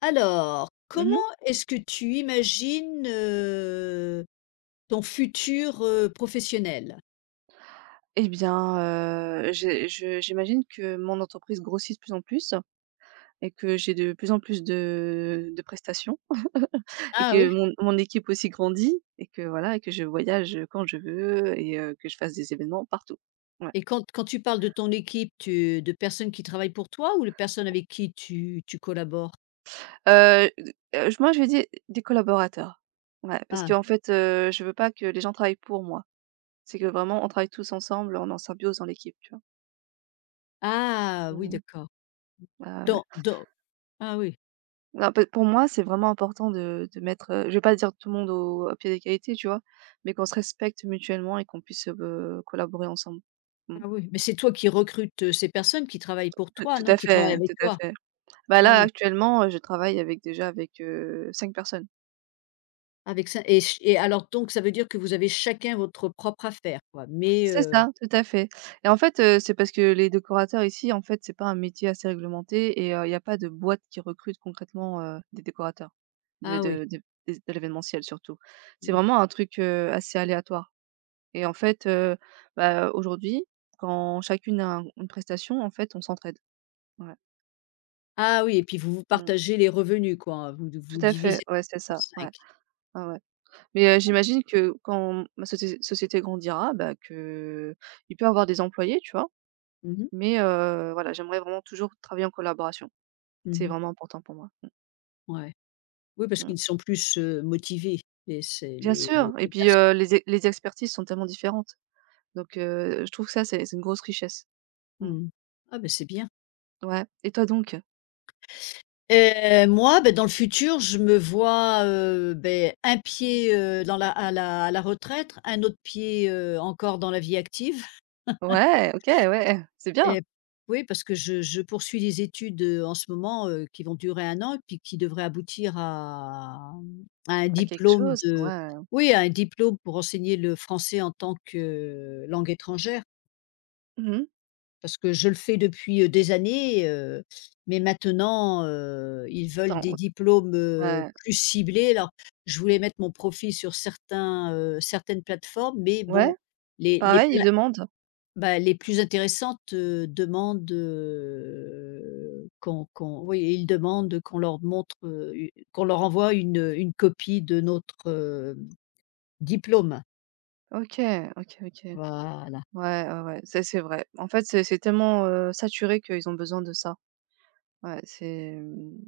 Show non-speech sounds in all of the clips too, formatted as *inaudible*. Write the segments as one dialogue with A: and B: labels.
A: Alors, comment
B: Mmh.
A: est-ce que tu imagines, ton futur, professionnel?
B: Eh bien, j'imagine que mon entreprise grossit de plus en plus et que j'ai de plus en plus de prestations et
A: Ah
B: que
A: oui.
B: mon équipe aussi grandit et que voilà et que je voyage, quand je veux et que je fasse des événements partout. Ouais.
A: Et quand tu parles de ton équipe, tu de personnes qui travaillent pour toi ou de personnes avec qui tu collabores?
B: D moi je vais dire des collaborateurs. Ouais, parce
A: Ah,
B: qu'en fait, je veux pas que les gens travaillent pour moi. C'est que vraiment on travaille tous ensemble, on est en symbiose dans l'équipe, tu vois?
A: ah
B: Mmh
A: oui,
B: mh.
A: d'accord.
B: Ouais, ouais, ouais.
A: Dans ah oui,
B: Non, peut pour moi, c'est vraiment important de mettre, je vais pas dire tout le monde au à pied d'égalité, tu vois? Mais qu'on se respecte mutuellement et qu'on puisse, collaborer ensemble. Mmh.
A: ah oui, mais c'est toi qui recrutes, ces personnes qui travaillent pour
B: Tout
A: toi,
B: tout
A: non?
B: à
A: Qui travaillent
B: fait,
A: avec
B: tout à
A: toi?
B: fait. Bah,
A: Ah
B: là,
A: oui,
B: actuellement, je travaille avec déjà avec, 5 personnes.
A: avec ça et ch et alors donc ça veut dire que vous avez chacun votre propre affaire quoi, mais
B: C'est ça, tout à fait et en fait, c'est parce que les décorateurs ici, en fait, c'est pas un métier assez réglementé et il y a pas de boîte qui recrute concrètement, des décorateurs de
A: ah oui.
B: de de de l'événementiel surtout. C'est vraiment un truc, assez aléatoire. Et en fait, bah, aujourd'hui, quand chacune a un une prestation, en fait, on s'entraide. Ouais.
A: Ah oui, et puis vous vous
B: Mmh.
A: partagez les revenus quoi, vous
B: Tout
A: vous
B: à fait,
A: divisez
B: ouais, c'est
A: en
B: ça,
A: cinq.
B: ouais. Ouais, ouais. Mais j'imagine que quand ma société grandira, bah, que il peut avoir des employés, tu vois?
A: Mmh mh.
B: Mais voilà, j'aimerais vraiment toujours travailler en collaboration. C'est
A: Mmh.
B: vraiment important pour moi. Mmh,
A: Ouais. Oui, parce
B: mmh.
A: qu'ils sont plus, motivés et c'est
B: Bien
A: les les
B: sûr et
A: les
B: puis,
A: personnes
B: les expertises sont tellement différentes. Donc je trouve que ça, c'est une grosse richesse. Mmh.
A: mmh. Ah ben c'est bien.
B: Ouais et toi donc?
A: Moi, ben dans le futur, je me vois, beh, un pied, dans la à la à la retraite, un autre pied, encore dans la vie active.
B: Ouais, OK, ouais, c'est bien!
A: Et oui, parce que je poursuis des études, en ce moment, qui vont durer un an et puis qui devraient aboutir à, mmh, à un
B: À quelque
A: diplôme
B: chose,
A: de
B: ouais.
A: oui, à un diplôme pour enseigner le français en tant que langue étrangère.
B: Mmh mh.
A: Parce que je le fais depuis, des années, mais maintenant, ils veulent des
B: Attends,
A: diplômes,
B: ouais,
A: plus ciblés. Alors, je voulais mettre mon profil sur certains, certaines plateformes, mais
B: ouais?
A: bon, les
B: Pareil, ils demandent?
A: bah, les plus intéressantes, demandent, qu'on qu'on oui, ils demandent qu'on leur montre, u qu'on leur envoie une copie de notre, diplôme.
B: OK, OK, OK.
A: Voilà.
B: Ouais, ouais, ouais, ça c'est vrai. En fait, c'est tellement, saturé qu'ils ont besoin de ça. Ouais, c'est, mmh,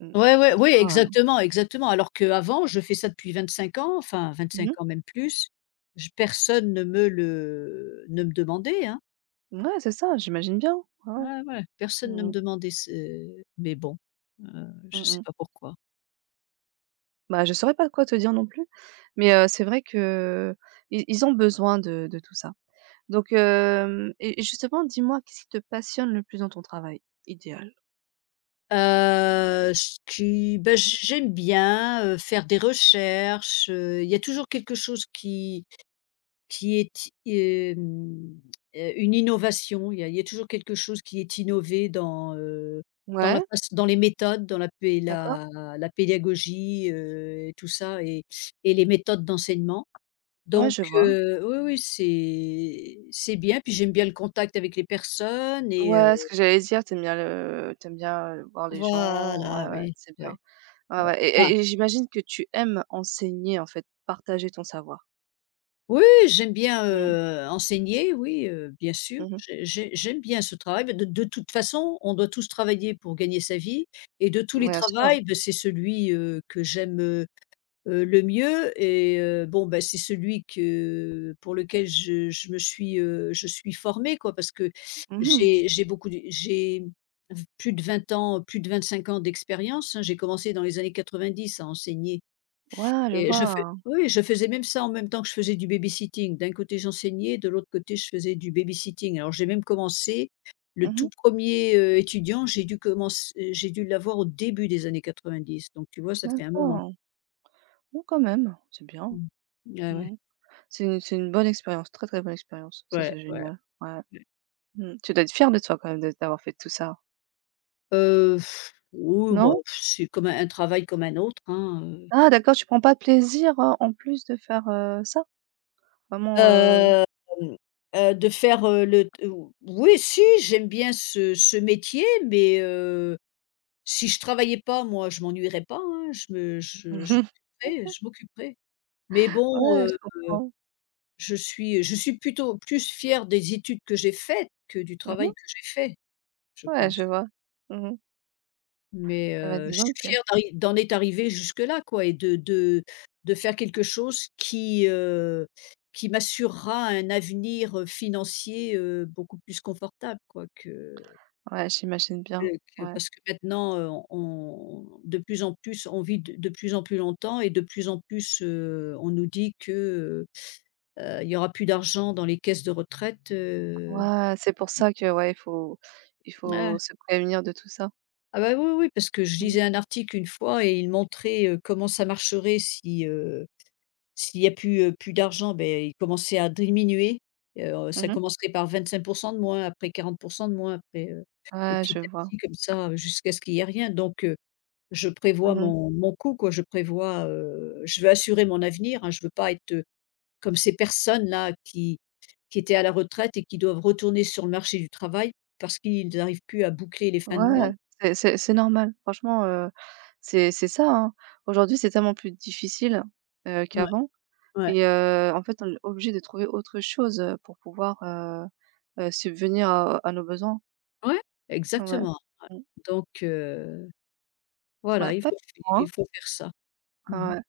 B: mmh, mmh.
A: Ouais, ouais,
B: En
A: oui,
B: soi,
A: exactement, exactement. Alors qu'avant, je fais ça depuis 25 ans, enfin
B: mmh
A: vingt-cinq
B: mh.
A: ans, même plus, j personne ne me le ne me demandait, hein.
B: Ouais, c'est ça, j'imagine bien. Ouais, ouais.
A: Ouais, ouais, personne ne
B: Mmh
A: me
B: mh.
A: demandait ce mais bon, heu, je
B: Mmh
A: sais
B: mh.
A: pas pourquoi.
B: Bah, je saurais pas quoi te dire non plus, mais c'est vrai qu'ils ils ont besoin de tout ça. Donc hem et justement, dis-moi, qu'est-ce qui te passionne le plus dans ton travail idéal?
A: Ce qui bah, j'aime bien, faire des recherches, il y a toujours quelque chose qui est i hem, une innovation. Il y a toujours quelque chose qui est innové dans, dans la
B: Ouais,
A: faç dans les méthodes, dans la pé
B: d'accord.
A: la la pédagogie, et tout ça et les méthodes d'enseignement.
B: Ouais,
A: Donc
B: je vois.
A: oui, oui, c'est bien, puis j'aime bien le contact avec les personnes et heu.
B: Ouais, ce que j'allais dire, t'aimes bien, voir les gens, ouais,
A: Voilà,
B: ouais,
A: oui,
B: c'est
A: oui,
B: bien. Ouais,
A: ouais.
B: ouais
A: Ah.
B: et j'imagine que tu aimes enseigner, en fait, partager ton savoir.
A: Oui, j'aime bien,
B: Mmh.
A: enseigner, oui, bien sûr.
B: Mmh.
A: J'ai j'aime bien ce travail, mais de toute façon, on doit tous travailler pour gagner sa vie et de tous les
B: Bien sûr.
A: travails, beh, c'est celui, que j'aime, le mieux et bon, bah, c'est celui que pour lequel je me suis, je suis formée, quoi. Parce que
B: Mmh.
A: j'ai beaucoup de j'ai plus de 20 ans, plus de 25 ans d'expérience, hein. J'ai commencé dans les années 90 à enseigner.
B: Ouais, je
A: Et je fais
B: vois.
A: oui, je faisais même ça en même temps que je faisais du babysitting. D'un côté, j'enseignais, de l'autre côté, je faisais du babysitting. Alors j'ai même commencé le
B: Mmh.
A: tout premier er étudiant, j'ai dû commence j'ai dû l'avoir au début des années 90. Donc tu vois, ça fait un moment.
B: D'accord. Bon, quand même, c'est bien.
A: Mmh. Ouais, ouais.
B: Mmh. C'est une bonne expérience, très, très bonne expérience. Ça,
A: Ouais,
B: c'est
A: ouais,
B: génial. Ouais.
A: ouais.
B: Mmh. Tu dois être fier de toi quand même de d'avoir fait tout ça,
A: Heu, oui, bah,
B: non?
A: c'est comme un travail comme un autre, hein,
B: Ah d'accord, tu prends pas de plaisir, en plus de faire, ça? Vraiment,
A: Hem, de faire, le t oui, si, j'aime bien ce métier, mais si je travaillais pas, moi, je m'ennuierais pas, hein, je me je
B: *laughs*
A: m'occuperais je m'occuperais. Mais bon,
B: ouais, je comprends.
A: je suis plutôt plus fière des études que j'ai faites que du
B: Mmh.
A: travail que j'ai fait, je
B: Ouais, je
A: pense.
B: vois. Mmh.
A: Mais,
B: Eh bah, dis
A: je suis
B: donc.
A: fière d'arri d'en être arrivée jusque-là, quoi et de faire quelque chose qui m'assurera un avenir, financier, beaucoup plus confortable, quoi, que
B: Ouais, j'imagine
A: Que
B: bien.
A: que
B: Ouais.
A: parce que maintenant, on de plus en plus on vit de plus en plus longtemps et de plus en plus, on nous dit que, il y aura plus d'argent dans les caisses de retraite,
B: Ouais, c'est pour ça que ouais, il faut
A: ah,
B: se prévenir de tout ça.
A: ah bah, oui, oui, parce que je
B: Mmh.
A: lisais un article une fois et il montrait, comment ça marcherait si, s'il y a plus, plus d'argent, ben il commençait à diminuer, ça
B: Mmh.
A: commencerait par 25 de moins, après 40 de moins, après, et
B: Ouais,
A: petit
B: je
A: à
B: vois.
A: petit comme ça jusqu'à ce qu'il y ait rien donc je prévois
B: Mmh.
A: mon mon coup, quoi, je prévois, je veux assurer mon avenir, hein. Je veux pas être, comme ces personnes-là qui étaient à la retraite et qui doivent retourner sur le marché du travail parce qu'ils arrivent plus à boucler les fins de mois.
B: Ouais, c'est normal. Franchement, c'est ça, hein. Aujourd'hui, c'est tellement plus difficile,
A: Ouais,
B: qu'avant
A: ouais.
B: et en fait, on est obligé de trouver autre chose, pour pouvoir, subvenir à nos besoins.
A: Ouais,
B: Ouais.
A: exactement, ouais.
B: Mmh.
A: Donc
B: Ouais,
A: voilà,
B: pas évident, hein.
A: il faut faire ça. Mmh.
B: Ouais.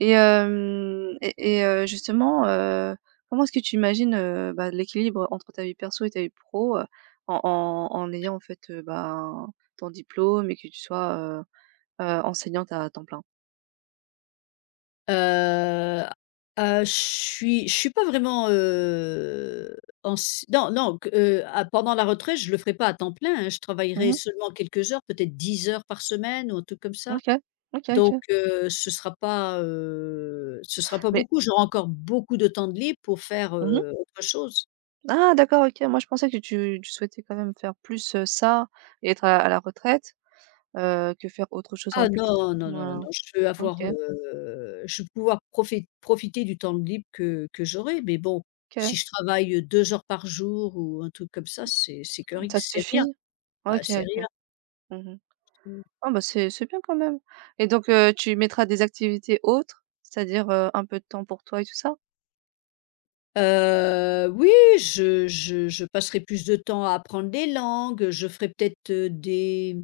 B: Et hem et justement, comment est-ce que tu imagines, bah, l'équilibre entre ta vie perso et ta vie pro, en ayant en fait, ben, ton diplôme et que tu sois, enseignante à temps plein?
A: Heu, je suis pas vraiment, anci non, non, q ah, pendant la retraite, je le ferai pas à temps plein, hein. Je travaillerai
B: Mmh.
A: seulement quelques heures, peut-être 10 heures par semaine ou un truc comme ça.
B: OK. OK,
A: Donc,
B: OK.
A: ce sera pas
B: Mais,
A: beaucoup. J'aurai encore beaucoup de temps de libre pour faire,
B: mmh.
A: autre chose.
B: Ah d'accord, OK. Moi je pensais que tu souhaitais quand même faire plus, ça et être à la retraite, que faire autre chose en
A: Ah
B: plus.
A: non, non, non,
B: Mouais.
A: non, non, je veux
B: OK.
A: avoir, je veux pouvoir profit profiter du temps libre que j'aurai, mais bon,
B: OK.
A: si je travaille, 2 heures par jour ou un truc comme ça, c'est que ri
B: Ça te
A: c'est rien,
B: suffit?
A: bah,
B: OK,
A: c'est
B: OK.
A: rien.
B: Mmh.
A: Mmh.
B: Ah bah, c'est bien quand même et donc tu mettras des activités autres, c'est-à-dire, un peu de temps pour toi et tout ça?
A: Oui, je passerai plus de temps à apprendre des langues, je ferai peut-être, des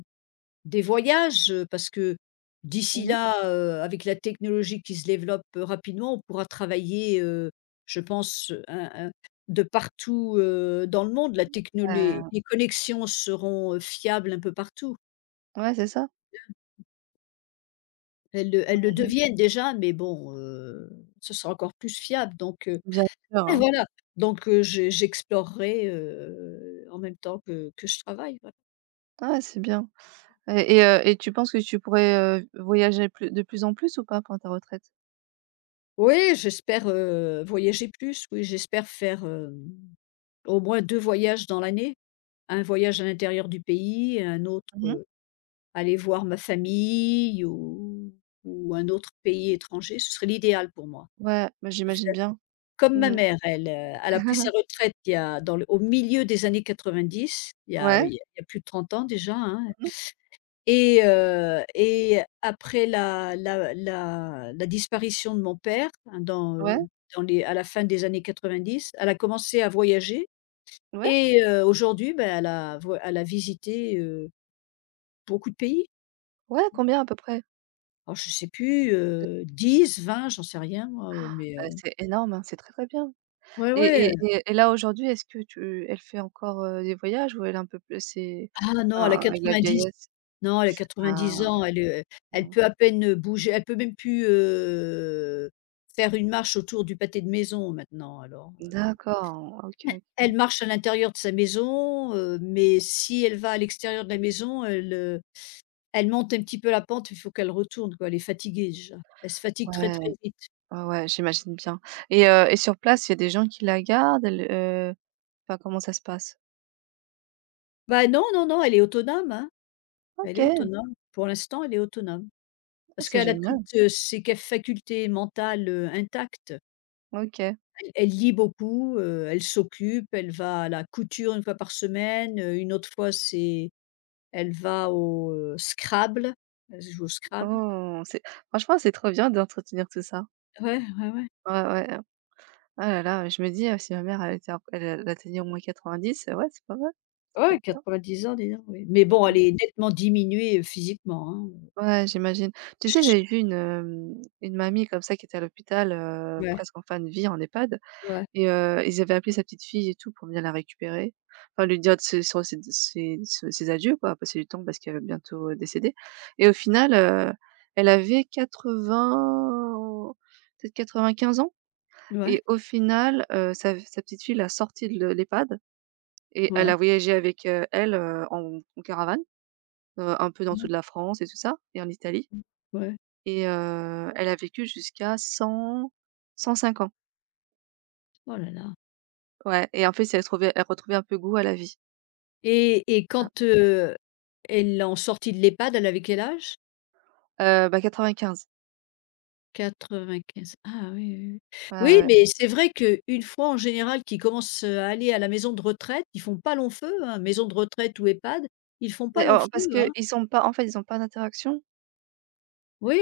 A: Des voyages, parce que d'ici
B: Mmh mh.
A: là, avec la technologie qui se développe, rapidement, on pourra travailler, je pense, un de partout, dans le monde. La techno les connexions seront, fiables un peu partout.
B: Ouais, c'est ça.
A: Elles le
B: Mmh.
A: deviennent déjà, mais bon, ce sera encore plus fiable donc
B: Bien sûr,
A: ouais,
B: hein.
A: voilà, donc je j'explorerai, en même temps que je travaille, voilà.
B: Ouais, c'est bien et tu penses que tu pourrais, voyager plus de plus en plus ou pas pendant ta retraite?
A: Oui, j'espère, voyager plus, oui, j'espère faire, hem au moins 2 voyages dans l'année. Un voyage à l'intérieur du pays et un autre,
B: Mmh.
A: aller voir ma famille ou un autre pays étranger. Ce serait l'idéal pour moi.
B: Ouais, bah,
A: De
B: j'imagine
A: faire
B: bien.
A: comme ma
B: Mmh.
A: mère, elle, elle a pris sa
B: *laughs*
A: retraite il y a dans le au milieu des années 90, il y a, il
B: Ouais.
A: y a il y a plus de 30 ans déjà, hein
B: Mmh.
A: et après la la la la disparition de mon père hein, dans,
B: Ouais,
A: dans les à la fin des années 90, elle a commencé à voyager.
B: ouais,
A: Et aujourd'hui, ben, elle a voi elle a visité, beaucoup de pays.
B: ouais, combien à peu près?
A: Alors je sais plus, 10-20, j'en sais rien moi, mais
B: C'est énorme, hein, c'est très, très bien
A: ouais,
B: et
A: ouais,
B: et et et là, aujourd'hui, est-ce que tu elle fait encore, des voyages ou elle est un peu plus c'est,
A: ah non, elle a
B: avec la
A: 90.
B: vieillesse?
A: Non, elle a
B: Ah.
A: 90 ans, elle, elle
B: Mmh.
A: peut à peine, bouger, elle peut même plus, faire une marche autour du pâté de maison maintenant alors,
B: D'accord, OK,
A: elle
B: OK.
A: marche à l'intérieur de sa maison, mais si elle va à l'extérieur de la maison, elle, elle monte un petit peu la pente, il faut qu'elle retourne quoi, elle est fatiguée déjà. Elle se fatigue très,
B: Ouais,
A: très vite.
B: ouais, ouais, j'imagine bien et sur place, il y a des gens qui la gardent? Elle, enfin, comment ça se passe?
A: Bah, non, non, non, elle est autonome, hein. Elle est
B: OK,
A: autonome. Pour l'instant, elle est autonome.
B: oh,
A: Parce
B: c'est
A: qu'elle a
B: génial.
A: toutes, ses ca facultés mentales, intactes.
B: OK.
A: Elle elle lit beaucoup, elle s'occupe, elle va à la couture une fois par semaine, une autre fois c'est elle va au, Scrabble, elle joue au Scrabble.
B: Oh, c'est franchement, c'est trop bien d'entretenir tout ça.
A: Ouais, ouais, ouais.
B: Ouais, ouais, ah là là, je me dis, si ma mère elle était un elle atteignait au moins 90, ouais, c'est pas mal. Ça peut
A: Ouais,
B: être bien.
A: 90 ans, dis donc, oui. Mais bon,
B: Mmh
A: elle
B: mh.
A: est nettement diminuée, physiquement, hein,
B: Ouais, j'imagine. Tu sais, j'avais vu une mamie comme ça qui était à l'hôpital,
A: Ouais,
B: presque en fin de vie en EHPAD.
A: ouais,
B: Et ils avaient appelé sa petite fille et tout pour venir la récupérer. Enfin lui dire de ses son ses ses ses ses adieux quoi, passer du temps parce qu'elle va bientôt, décéder et au final, elle avait 80, peut-être 95 ans,
A: ouais,
B: et au final, sa petite fille l'a sortie de l'EHPAD et elle
A: ouais,
B: a voyagé avec, elle, en caravane, un peu dans
A: ouais,
B: toute la France et tout ça et en Italie
A: ouais, ouais.
B: et elle a vécu jusqu'à 100-105 ans.
A: Oh là là.
B: Ouais et en fait, si elle trouvait elle retrouvait un peu goût à la vie.
A: Et quand, elle l'a en sortie de l'EHPAD, elle avait quel âge?
B: Bah, 95.
A: 95. Ah oui, oui,
B: Ouais, ouais,
A: oui. Oui,
B: ouais.
A: mais c'est vrai qu'une fois en général qu'ils commencent, à aller à la maison de retraite, ils font pas long feu, hein, maison de retraite ou EHPAD, ils font pas
B: Beh,
A: long
B: en
A: feu,
B: parce
A: hein.
B: qu'ils ont pas, en fait, ils ont pas d'interaction.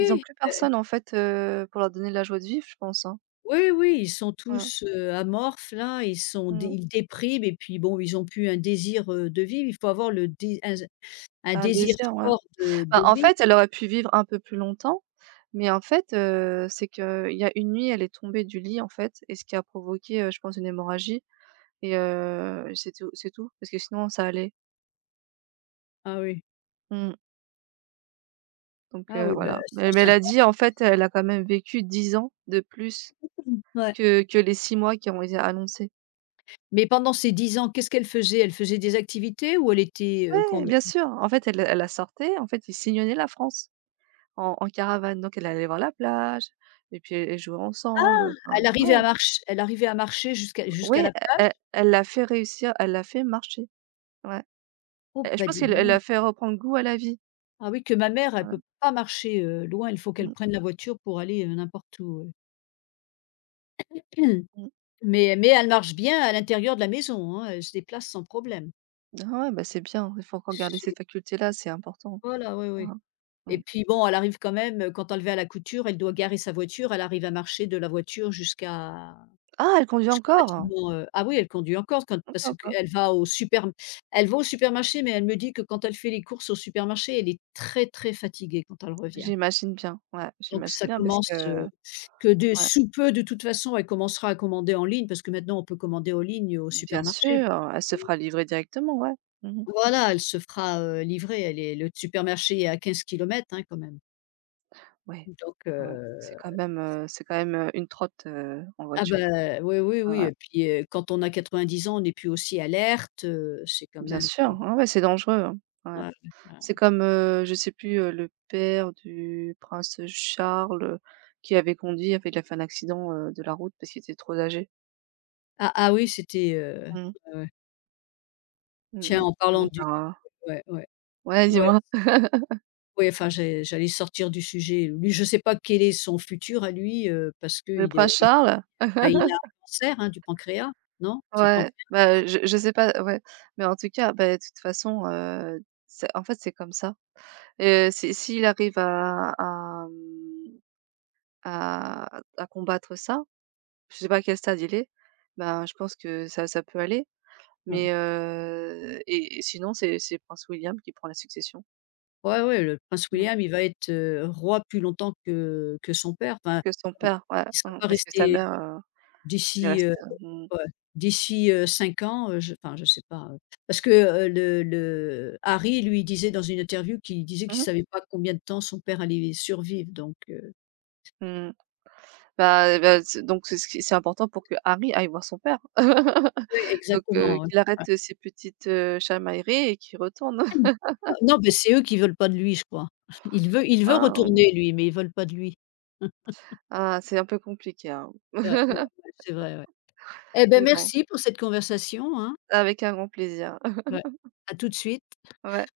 B: Ils ont plus
A: euh,
B: personne, en fait, pour leur donner de la joie de vivre, je pense, hein.
A: oui, oui, ils sont
B: Mmh.
A: tous, amorphes là, ils sont dé
B: Mmh.
A: ils dépriment et puis bon, ils ont plus un désir, de vivre. Il faut avoir le dé un
B: Un
A: désir
B: désir, ouais.
A: fort
B: Bah,
A: de
B: en
A: vivre.
B: fait, elle aurait pu vivre un peu plus longtemps, mais en fait, c'est qu'il y a une nuit, elle est tombée du lit, en fait, et ce qui a provoqué, je pense une hémorragie et c'est tout, parce que sinon ça allait.
A: Ah oui,
B: Mmh. Donc
A: ah oui, ben,
B: voilà.
A: Cent
B: Mais elle a
A: cinquante.
B: dit, en fait, elle a quand même vécu 10 ans de plus
A: Ouais.
B: que les 6 mois qui ont été annoncés.
A: Mais pendant ces 10 ans, qu'est-ce qu'elle faisait? Elle faisait des activités ou elle était,
B: Ouais,
A: qu'on
B: bien sûr. En fait, elle la sortait, en fait, ils sillonnaient la France en caravane. Donc elle allait voir la plage et puis elle jouaient
A: ah!
B: ensemble, enfin,
A: Elle arrivait
B: ouais,
A: à marcher. Elle arrivait à marcher jusqu'à jusqu'à
B: ouais, e
A: la plage?
B: elle elle l'a fait réussir, elle l'a fait marcher, ouais.
A: Oh,
B: Et je
A: bah,
B: pense
A: dis
B: qu'elle elle
A: donc.
B: l'a fait reprendre goût à la vie.
A: Ah oui, que ma mère, elle
B: Ouais,
A: peut pas marcher, loin, il faut
B: mmh,
A: qu'elle prenne la voiture pour aller, n'importe où, ouais. *clears throat*
B: mmh.
A: Mais elle marche bien à l'intérieur de la maison, hein, elle se déplace sans problème.
B: Ah ouais, bah, c'est bien, il faut encore garder
A: C'est
B: cette faculté-là, c'est important.
A: voilà, oui, oui.
B: Mmh mh.
A: Et
B: Mmh.
A: puis bon, elle arrive quand même, quand elle va à la couture, elle doit garer sa voiture, elle arrive à marcher de la voiture jusqu'à
B: Ah, elle conduit
A: jusqu'au
B: encore?
A: bâtiment, ah oui, elle conduit encore quand parce
B: D'accord, d'accord.
A: qu'elle va au super elle va au supermarché, mais elle me dit que quand elle fait les courses au supermarché, elle est très, très fatiguée quand elle revient.
B: J'imagine bien, ouais,
A: Donc
B: j'imagine
A: ça
B: bien parce
A: commence,
B: que
A: que de
B: ouais,
A: sous peu, de toute façon, elle commencera à commander en ligne parce que maintenant on peut commander en ligne au
B: bien
A: supermarché.
B: sûr, elle se fera livrer directement, ouais. Mmh.
A: Voilà, elle se fera, livrer, elle est le supermarché est à 15 kilomètres hein, quand même.
B: Ouais,
A: Donc
B: ouais, c'est quand même, heu, c'est quand même, une trotte, en
A: ah
B: voiture.
A: bah, oui, oui,
B: Ouais,
A: oui
B: ouais,
A: et puis, quand on a 90 ans, on est plus aussi alerte, c'est quand
B: bien
A: même
B: sûr, ouais, ouais, c'est dangereux, hein. Ouais. Ouais.
A: ouais,
B: C'est
A: ouais.
B: comme, je sais plus, le père du prince Charles, qui avait conduit, en fait, il a fait un accident, de la route parce qu'il était trop âgé.
A: Ah ah oui, c'était,
B: Mmh.
A: ouais, ouais.
B: Mmh
A: Tiens,
B: mh.
A: en parlant
B: Donc
A: du ouais, ouais,
B: ouais,
A: ouais,
B: dis-moi?
A: ouais, enfin, j'ai j'allais sortir du sujet. Lui, je ne sais pas quel est son futur à lui, parce qu'il
B: Le
A: il, est
B: prince
A: il
B: Charles?
A: bah, il a
B: *laughs*
A: un cancer, hein, du pancréas, non? C'est le
B: Ouais,
A: pancréas?
B: bah, je sais pas, ouais, mais en tout cas, bah, de toute façon, c'est en fait, c'est comme ça et si s'il arrive à, mmh à combattre ça. Je sais pas à quel stade il est, ben, je pense que ça peut aller,
A: Ouais.
B: mais et sinon c'est prince William qui prend la succession.
A: Ouais, ouais, le prince
B: Mmh.
A: William, il va être, roi plus longtemps que son père. Enfin,
B: Que son
A: il ne
B: père, ouais,
A: sera
B: mmh,
A: pas
B: parce que sa
A: resté
B: mère, elle est
A: d'ici,
B: restée. Mmh.
A: ouais. D'ici, 5 ans, je enfin je sais pas, parce que, le Harry, lui, disait dans une interview qu'il disait qu'il
B: Mmh mh.
A: savait pas combien de temps son père allait survivre donc
B: Mmh. Bah, c'est donc c'est ce qui c'est important pour que Harry aille voir son père. *laughs*
A: oui,
B: Donc
A: exactement, ouais.
B: qu'il
A: Ouais.
B: arrête ses petites, chamailleries et qu'il retourne. *laughs*
A: Ah non, mais c'est eux qui veulent pas de lui, je crois. *laughs* Il veut
B: Waouh!
A: retourner lui, mais ils veulent pas de lui.
B: Ah, c'est un peu compliqué, hein,
A: Ouais, ouais, ouais, c'est vrai, ouais. Eh ben
B: mais bon,
A: merci pour cette conversation, hein.
B: avec un grand plaisir. *laughs*
A: Ouais. À tout de suite.
B: Ouais.